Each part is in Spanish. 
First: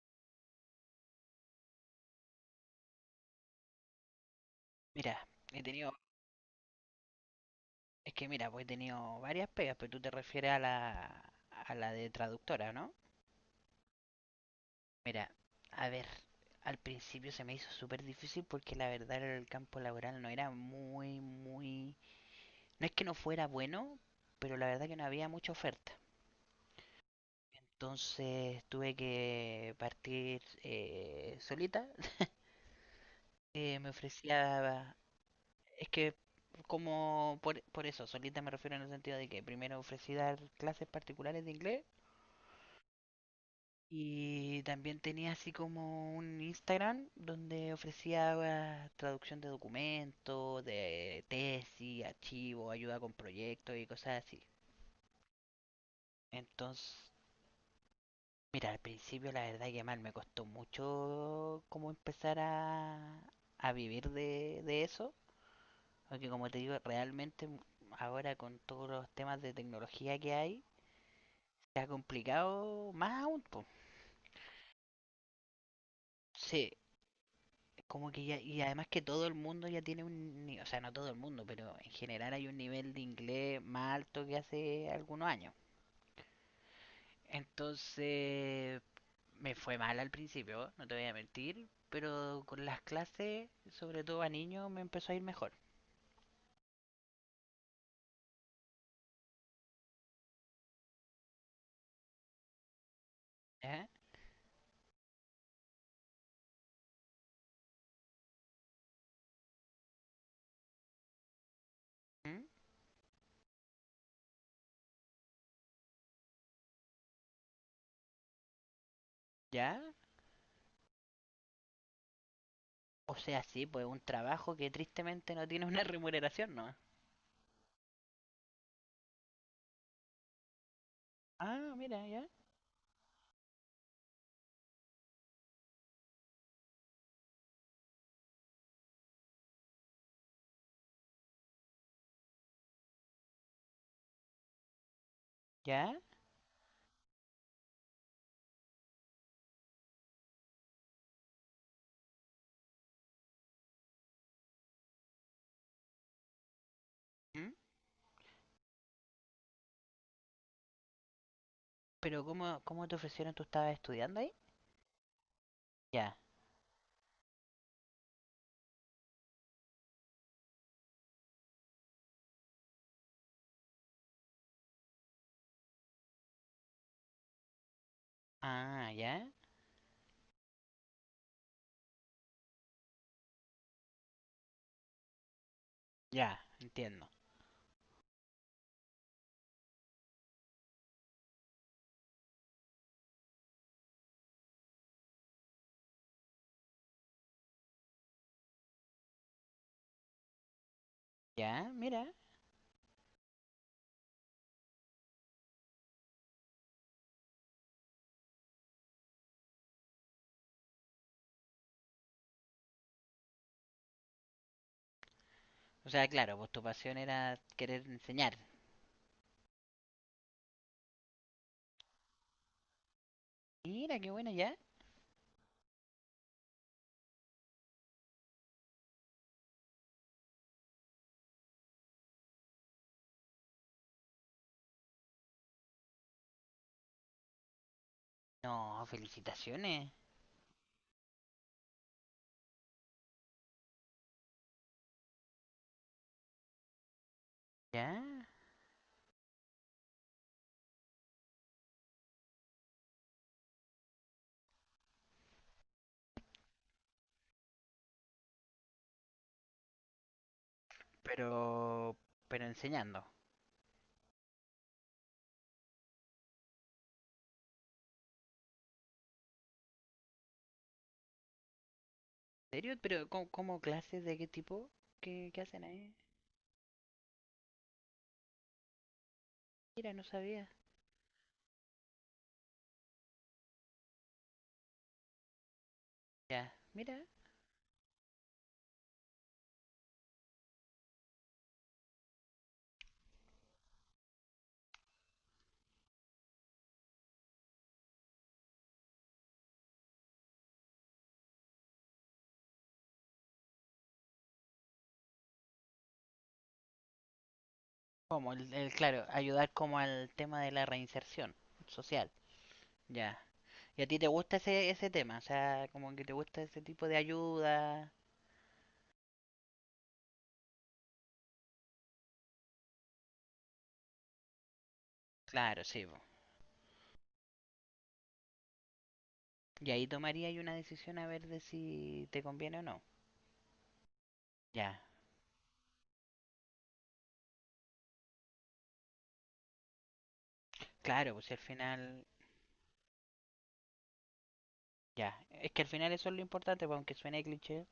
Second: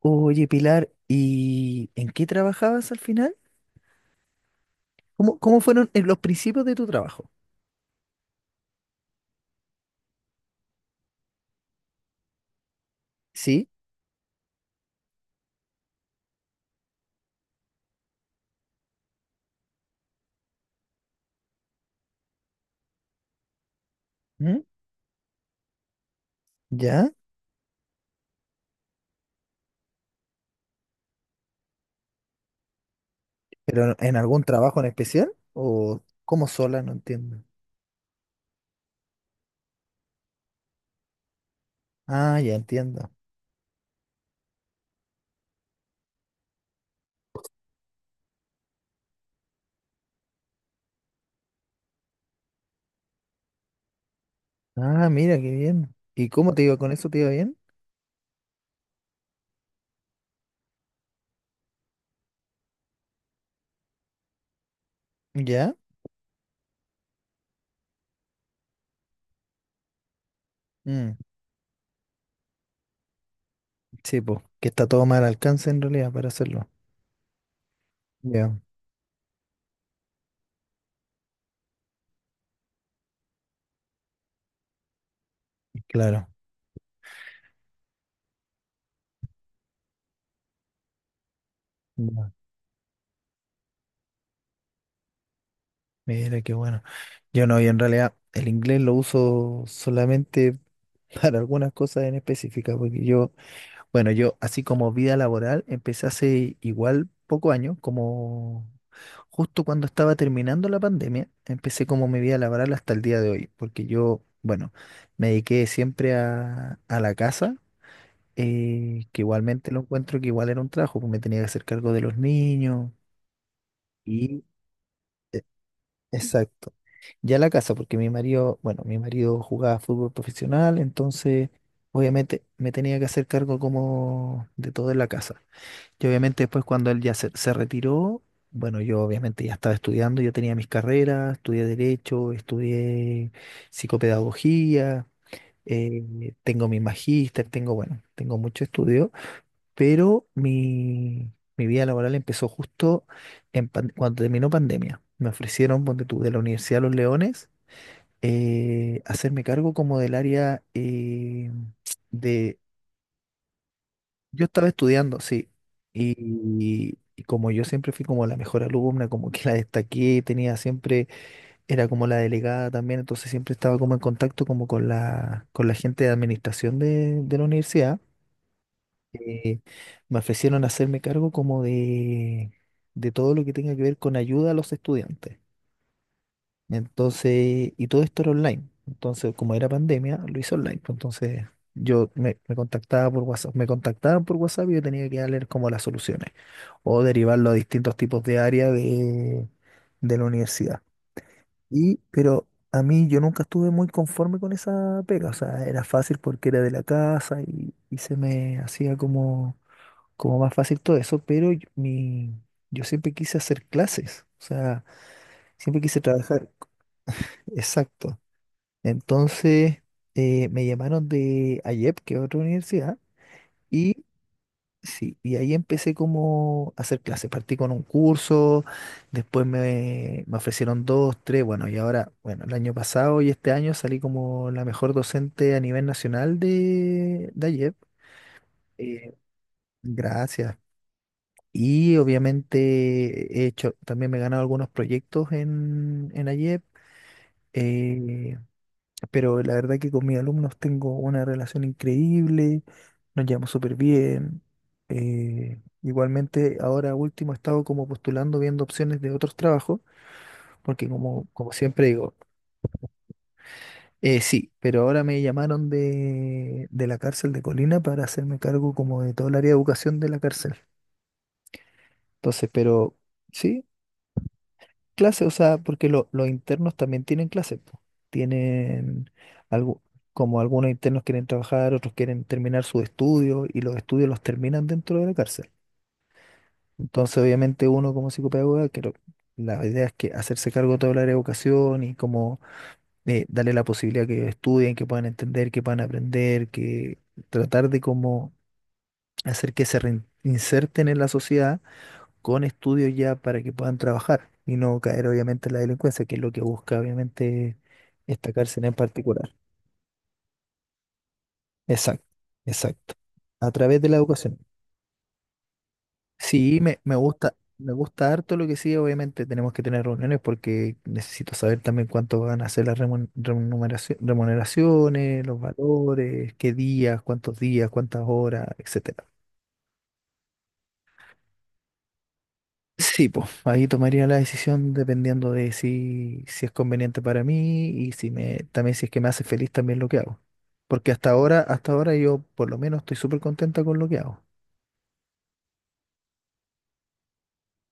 Oye, Pilar, ¿y en qué trabajabas al final? Mira, ¿Cómo, cómo he fueron tenido, en los principios de tu trabajo? es que mira, pues he tenido varias pegas, pero tú te refieres a la de traductora, ¿no? ¿Sí? Mira, a ver, al principio se me hizo súper difícil porque la verdad el campo laboral no era muy... No es que no fuera bueno, pero ¿Mm? la verdad que no había mucha oferta. ¿Ya? Entonces tuve que partir solita. Me ¿Pero en algún trabajo en ofrecía... especial? Es ¿O que cómo sola? No como entiendo. por, por eso, solita me refiero en el sentido de que primero ofrecí dar clases particulares de inglés. Ah, ya entiendo. Y también tenía así como un Instagram donde ofrecía traducción de documentos, de tesis, archivos, ayuda con proyectos y cosas así. Ah, mira, qué bien. ¿Y cómo te iba con Entonces, eso? ¿Te iba bien? mira, al principio la verdad que mal, me costó mucho como empezar a vivir de eso. ¿Ya? Porque como te digo, ahora con todos los temas de tecnología que hay, Mm, se ha complicado más aún, po. sí, pues, que está todo mal alcance en realidad para hacerlo. Sí, como que ya, Ya, y además que todo el mundo ya tiene un, ni- o sea, no todo el mundo, pero en general hay un nivel de inglés más alto que hace algunos años. claro. Entonces, me fue mal al principio, no te voy a mentir, Ya, pero con las clases, sobre todo a niños, me empezó a ir mejor. mira, qué bueno. Yo no, y en realidad el inglés lo uso solamente para algunas cosas en específica, porque yo... ¿Eh? Bueno, yo así como vida laboral empecé hace igual poco año, como justo cuando estaba terminando la pandemia, empecé como mi vida ¿Mm? laboral hasta el día de hoy, porque yo, bueno, me dediqué siempre a la casa, que igualmente ¿Ya? lo encuentro que igual era un trabajo, porque me tenía que hacer cargo de los niños O sea, sí, pues un y... trabajo que tristemente eh, no tiene una remuneración, Exacto. ¿no? Ya la casa, porque mi marido, bueno, mi marido jugaba fútbol profesional, entonces Ah, mira, ya. obviamente me tenía que hacer cargo como de todo en la casa. Y obviamente después cuando él ya se retiró, bueno, yo obviamente ya estaba estudiando, yo tenía mis carreras, estudié Derecho, estudié Psicopedagogía, ¿Ya? Tengo mi magíster, tengo, bueno, tengo mucho estudio, pero mi vida laboral empezó justo en cuando terminó pandemia. Me ofrecieron, ponte tú, de la Universidad de Los Leones, ¿Mm? Hacerme cargo como del área Pero ¿cómo, cómo te ofrecieron? ¿Tú estabas estudiando ahí? Yo estaba estudiando, sí. Ya. Y como yo siempre fui como la mejor alumna, como que la destaqué, tenía siempre, era como la delegada también, entonces siempre estaba como en contacto como con la gente de administración de la universidad. Ah, ya. Eh, me ofrecieron hacerme cargo como de todo lo que tenga que ver con ayuda a los estudiantes. Ya, entiendo. Entonces, y todo esto era online. Entonces, como era pandemia, lo hice online, pues. Entonces, yo me, me contactaba por WhatsApp. Me contactaban por WhatsApp y yo tenía que darle como las soluciones o derivarlo a distintos tipos de área de la universidad. Ya, Y, mira. pero a mí yo nunca estuve muy conforme con esa pega. O sea, era fácil porque era de la casa y se me hacía como, como más fácil todo eso. Pero mi, yo siempre quise hacer clases. O sea, siempre O quise sea, claro, trabajar. pues tu pasión era querer Exacto. enseñar. Entonces me llamaron de AIEP, que es otra universidad, Mira, y qué buena, ya. sí, y ahí empecé como a hacer clases. Partí con un curso, después me, me ofrecieron dos, tres, bueno, y ahora, bueno, el año pasado y este año salí como la mejor docente a nivel nacional de AIEP. No, Eh, felicitaciones. gracias. Y obviamente he hecho, también me he ganado algunos proyectos en AIEP, Ya, pero la verdad que con mis alumnos tengo una relación increíble, nos llevamos súper bien. Igualmente, ahora último he estado como postulando, viendo opciones de otros trabajos, porque como, como siempre pero digo, pero enseñando. Sí, pero ahora me llamaron de la cárcel de Colina para hacerme cargo como de todo el área de educación de la cárcel. Entonces, ¿En serio? pero ¿Pero cómo, cómo sí, clases de qué tipo? clase, o ¿Qué, qué sea, hacen porque ahí? Los internos también tienen clases, po. Tienen algo, Mira, no como sabía. algunos internos quieren trabajar, otros quieren terminar sus estudios y los estudios los terminan dentro de la cárcel. Ya, mira. Entonces, obviamente, uno como psicopedagoga, creo, la idea es que hacerse cargo de toda la área de educación y como darle la posibilidad que estudien, que puedan entender, que puedan aprender, que tratar de como hacer que se reinserten en la sociedad con estudios ya para que puedan trabajar y no caer obviamente en la delincuencia, que es lo que busca obviamente Como, esta cárcel en claro, particular. ayudar como al tema de la reinserción Exacto, social. exacto. Ya. A través ¿Y a de la ti te gusta educación. ese, ese tema? O sea, como que te gusta Sí, ese me, tipo de me ayuda. gusta harto lo que sí, obviamente tenemos que tener reuniones porque necesito saber también cuánto van a ser las remuneraciones, los Claro, sí, po. valores, qué días, cuántos días, cuántas horas, etc. Y ahí tomaría yo una decisión a ver de si te conviene o no. Sí, pues ahí tomaría la decisión Ya, dependiendo de si, si es conveniente para mí y si me, también si es que me hace feliz también lo que hago. Porque claro, pues si al hasta ahora final, yo por lo menos estoy súper contenta con lo que hago. ya, es que al final eso es lo importante, pues, aunque suene cliché,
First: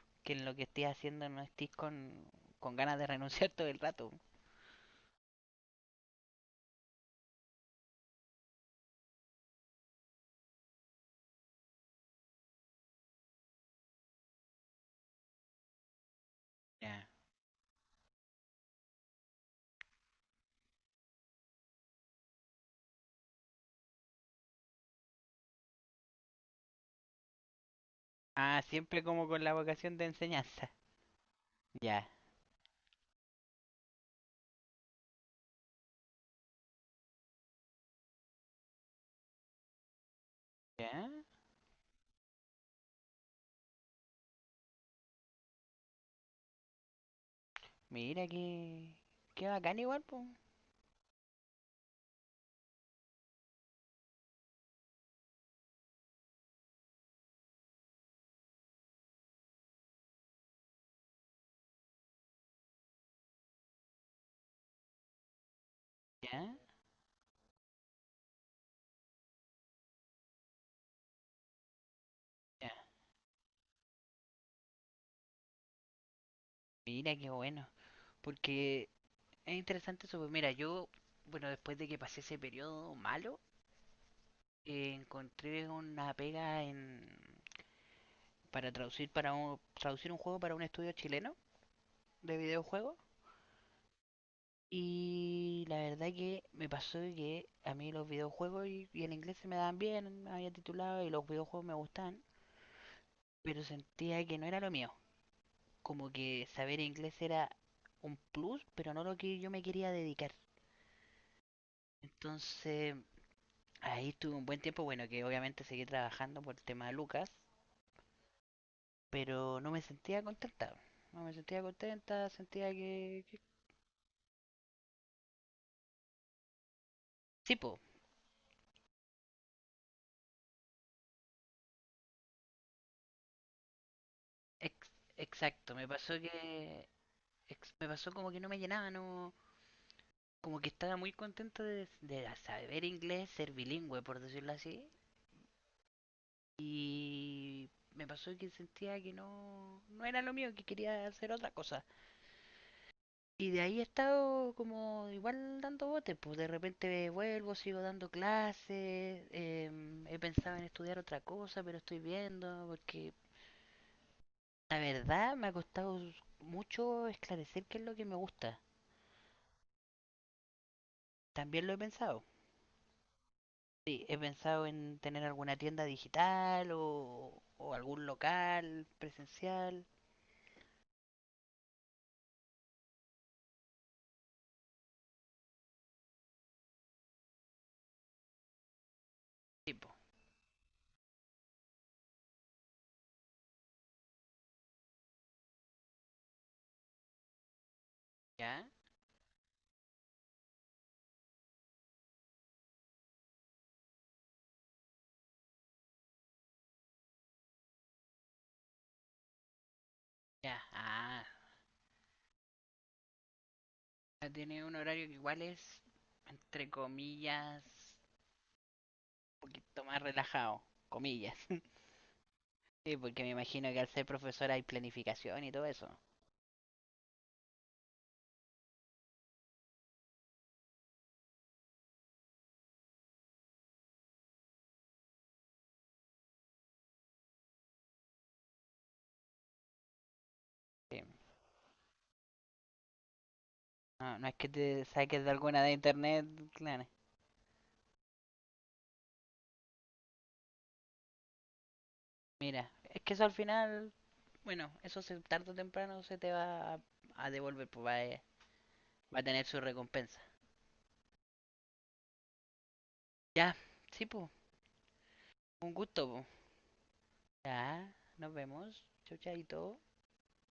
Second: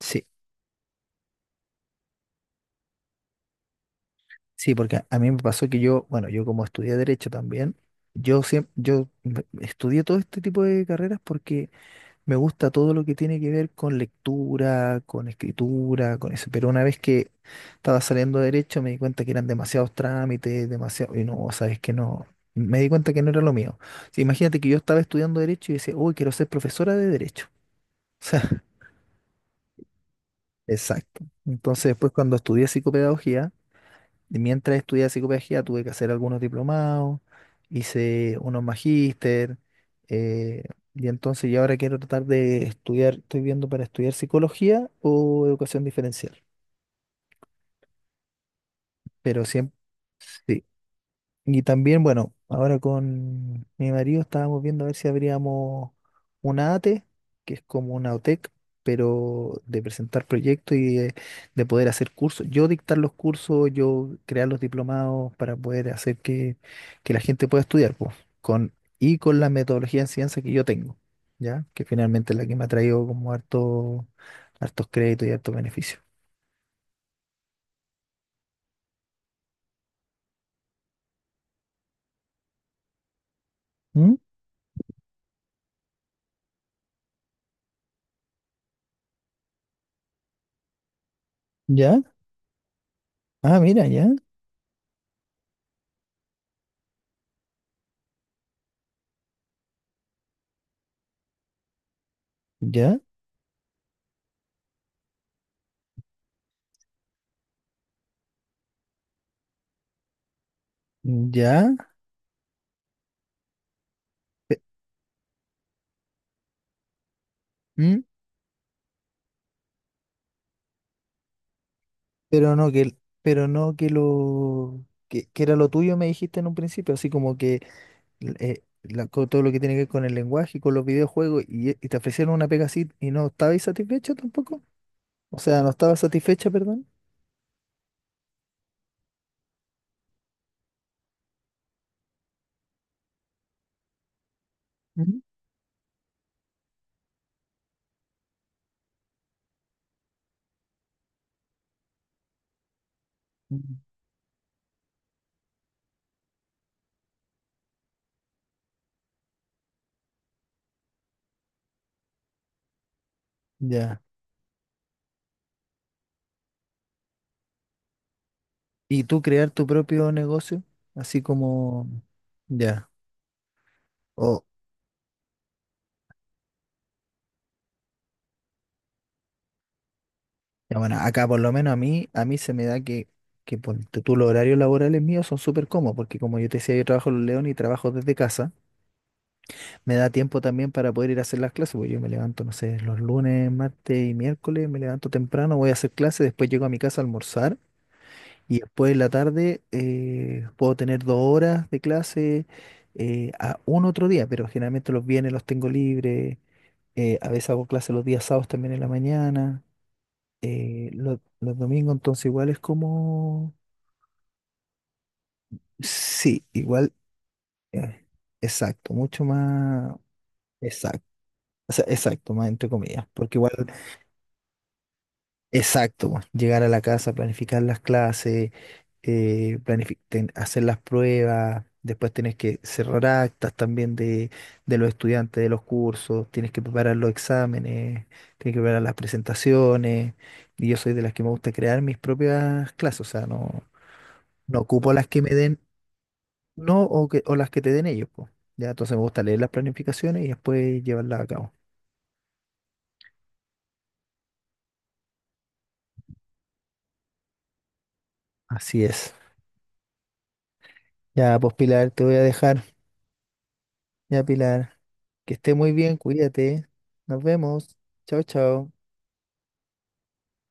Sí, que en lo que estés haciendo no estés con ganas de renunciar todo el rato. sí, porque a mí me pasó que yo, bueno, yo como estudié derecho también, yo siempre, estudié todo este tipo de carreras porque me gusta todo lo que tiene que ver con lectura, con escritura, con eso. Pero una vez Ya. que estaba saliendo de derecho me di cuenta que eran demasiados trámites, demasiado... Y no, sabes que no. Me di cuenta que no era lo mío. Sí, imagínate que yo estaba estudiando derecho y decía, uy, quiero ser profesora de derecho. O Ah, sea, siempre como con la vocación de enseñanza. exacto. Entonces Ya. después cuando estudié psicopedagogía, y mientras estudiaba psicopedagogía tuve que hacer algunos diplomados, hice unos magíster, eh, y Ya. entonces yo ahora quiero tratar de estudiar, estoy viendo para estudiar psicología o educación diferencial, Mira que... pero Qué siempre, bacán igual, pues. sí. Y también, bueno, ahora con mi marido estábamos viendo a ver si abríamos una ATE, que es como una OTEC, pero de presentar proyectos y de poder hacer cursos. Yo dictar los cursos, yo crear los diplomados para poder hacer Ya. Que la gente pueda estudiar, pues, con, y con la metodología de ciencia que yo tengo, ¿ya? Que finalmente es la que me ha Ya. traído como harto, hartos créditos y hartos beneficios. Mira, qué bueno. Porque es interesante eso, pues. Mira, yo, bueno, después de que pasé ese periodo malo, ¿Mm? Encontré una pega en... para traducir para un... traducir un juego para un estudio chileno ¿Ya? de videojuegos. Ah, mira, ya, Y la verdad que me pasó que a mí los videojuegos y el inglés se me daban bien, me había titulado y los videojuegos me gustaban, ya, pero sentía que no era lo mío. Como que saber inglés era un plus, pero no lo que yo me quería dedicar. ya. Entonces ahí estuve un buen tiempo, bueno, que obviamente seguí trabajando por el tema de Lucas, ¿Mm? pero no me sentía contenta. No me sentía contenta, Pero no sentía que, que... que... pero no que lo que era lo tuyo me dijiste en un principio, así como Sí, que po, con todo lo que tiene que ver con el lenguaje y con los videojuegos y te ofrecieron una pega así y no estabas satisfecha tampoco. O sea, no exacto, estabas satisfecha, perdón. Me pasó como que no me llenaba, no como que estaba muy contento de saber inglés, ser bilingüe, por decirlo así. Ujú. Y me pasó que sentía que no, no era lo mío, que quería hacer otra cosa. Y de Ujú. ahí he estado como igual dando botes, pues de repente vuelvo, sigo dando clases, he pensado en estudiar otra cosa, pero estoy viendo, porque Ya. la verdad me ha costado mucho esclarecer qué es lo que me gusta. ¿Y tú crear tu propio negocio, así También lo he como pensado. ya? Sí, he O pensado en tener alguna tienda digital o algún local presencial. ya bueno, acá por lo menos a mí se me da que ponte tú los horarios laborales míos son súper cómodos, porque como yo te decía, yo trabajo en León y trabajo desde casa. Tipo, Me da tiempo también para poder ir a hacer las clases, porque yo me levanto, no sé, los lunes, martes y miércoles, me levanto temprano, voy a hacer clases, después llego a mi casa a almorzar y ¿ya? después en la tarde puedo tener dos horas de clase a un otro día, pero generalmente los viernes los tengo libres, a veces hago clases los días sábados también en la mañana, Ya, ah, los domingos entonces igual es como... ya tiene un horario que igual es, Sí, entre igual, comillas, eh, exacto, mucho un poquito más... más relajado, Exacto. comillas. O sea, exacto, más entre Sí, comillas, porque me porque igual imagino que al ser profesora hay planificación y todo eso. exacto, pues, llegar a la casa, planificar las clases, hacer las pruebas, después tienes que cerrar actas también de los estudiantes de los cursos, tienes que preparar los exámenes, tienes que preparar las presentaciones, y yo soy de Sí. las que me gusta crear mis propias clases, o sea, no, No, no es que no te ocupo las que saques de me den, alguna de internet, no, claro. o, que, o las que te den ellos, pues, ya, entonces me gusta leer las planificaciones y después llevarlas a cabo. Mira, es que eso al final, bueno, eso se, tarde o temprano se te va a devolver, pues va a- Así es. va a tener su recompensa. Ya, pues Pilar, te voy a dejar, Ya, sí, ya po. Pilar. Que esté Un muy bien, gusto, po. cuídate. Nos vemos. Ya, Chao, nos chao. vemos. Chau, chaito.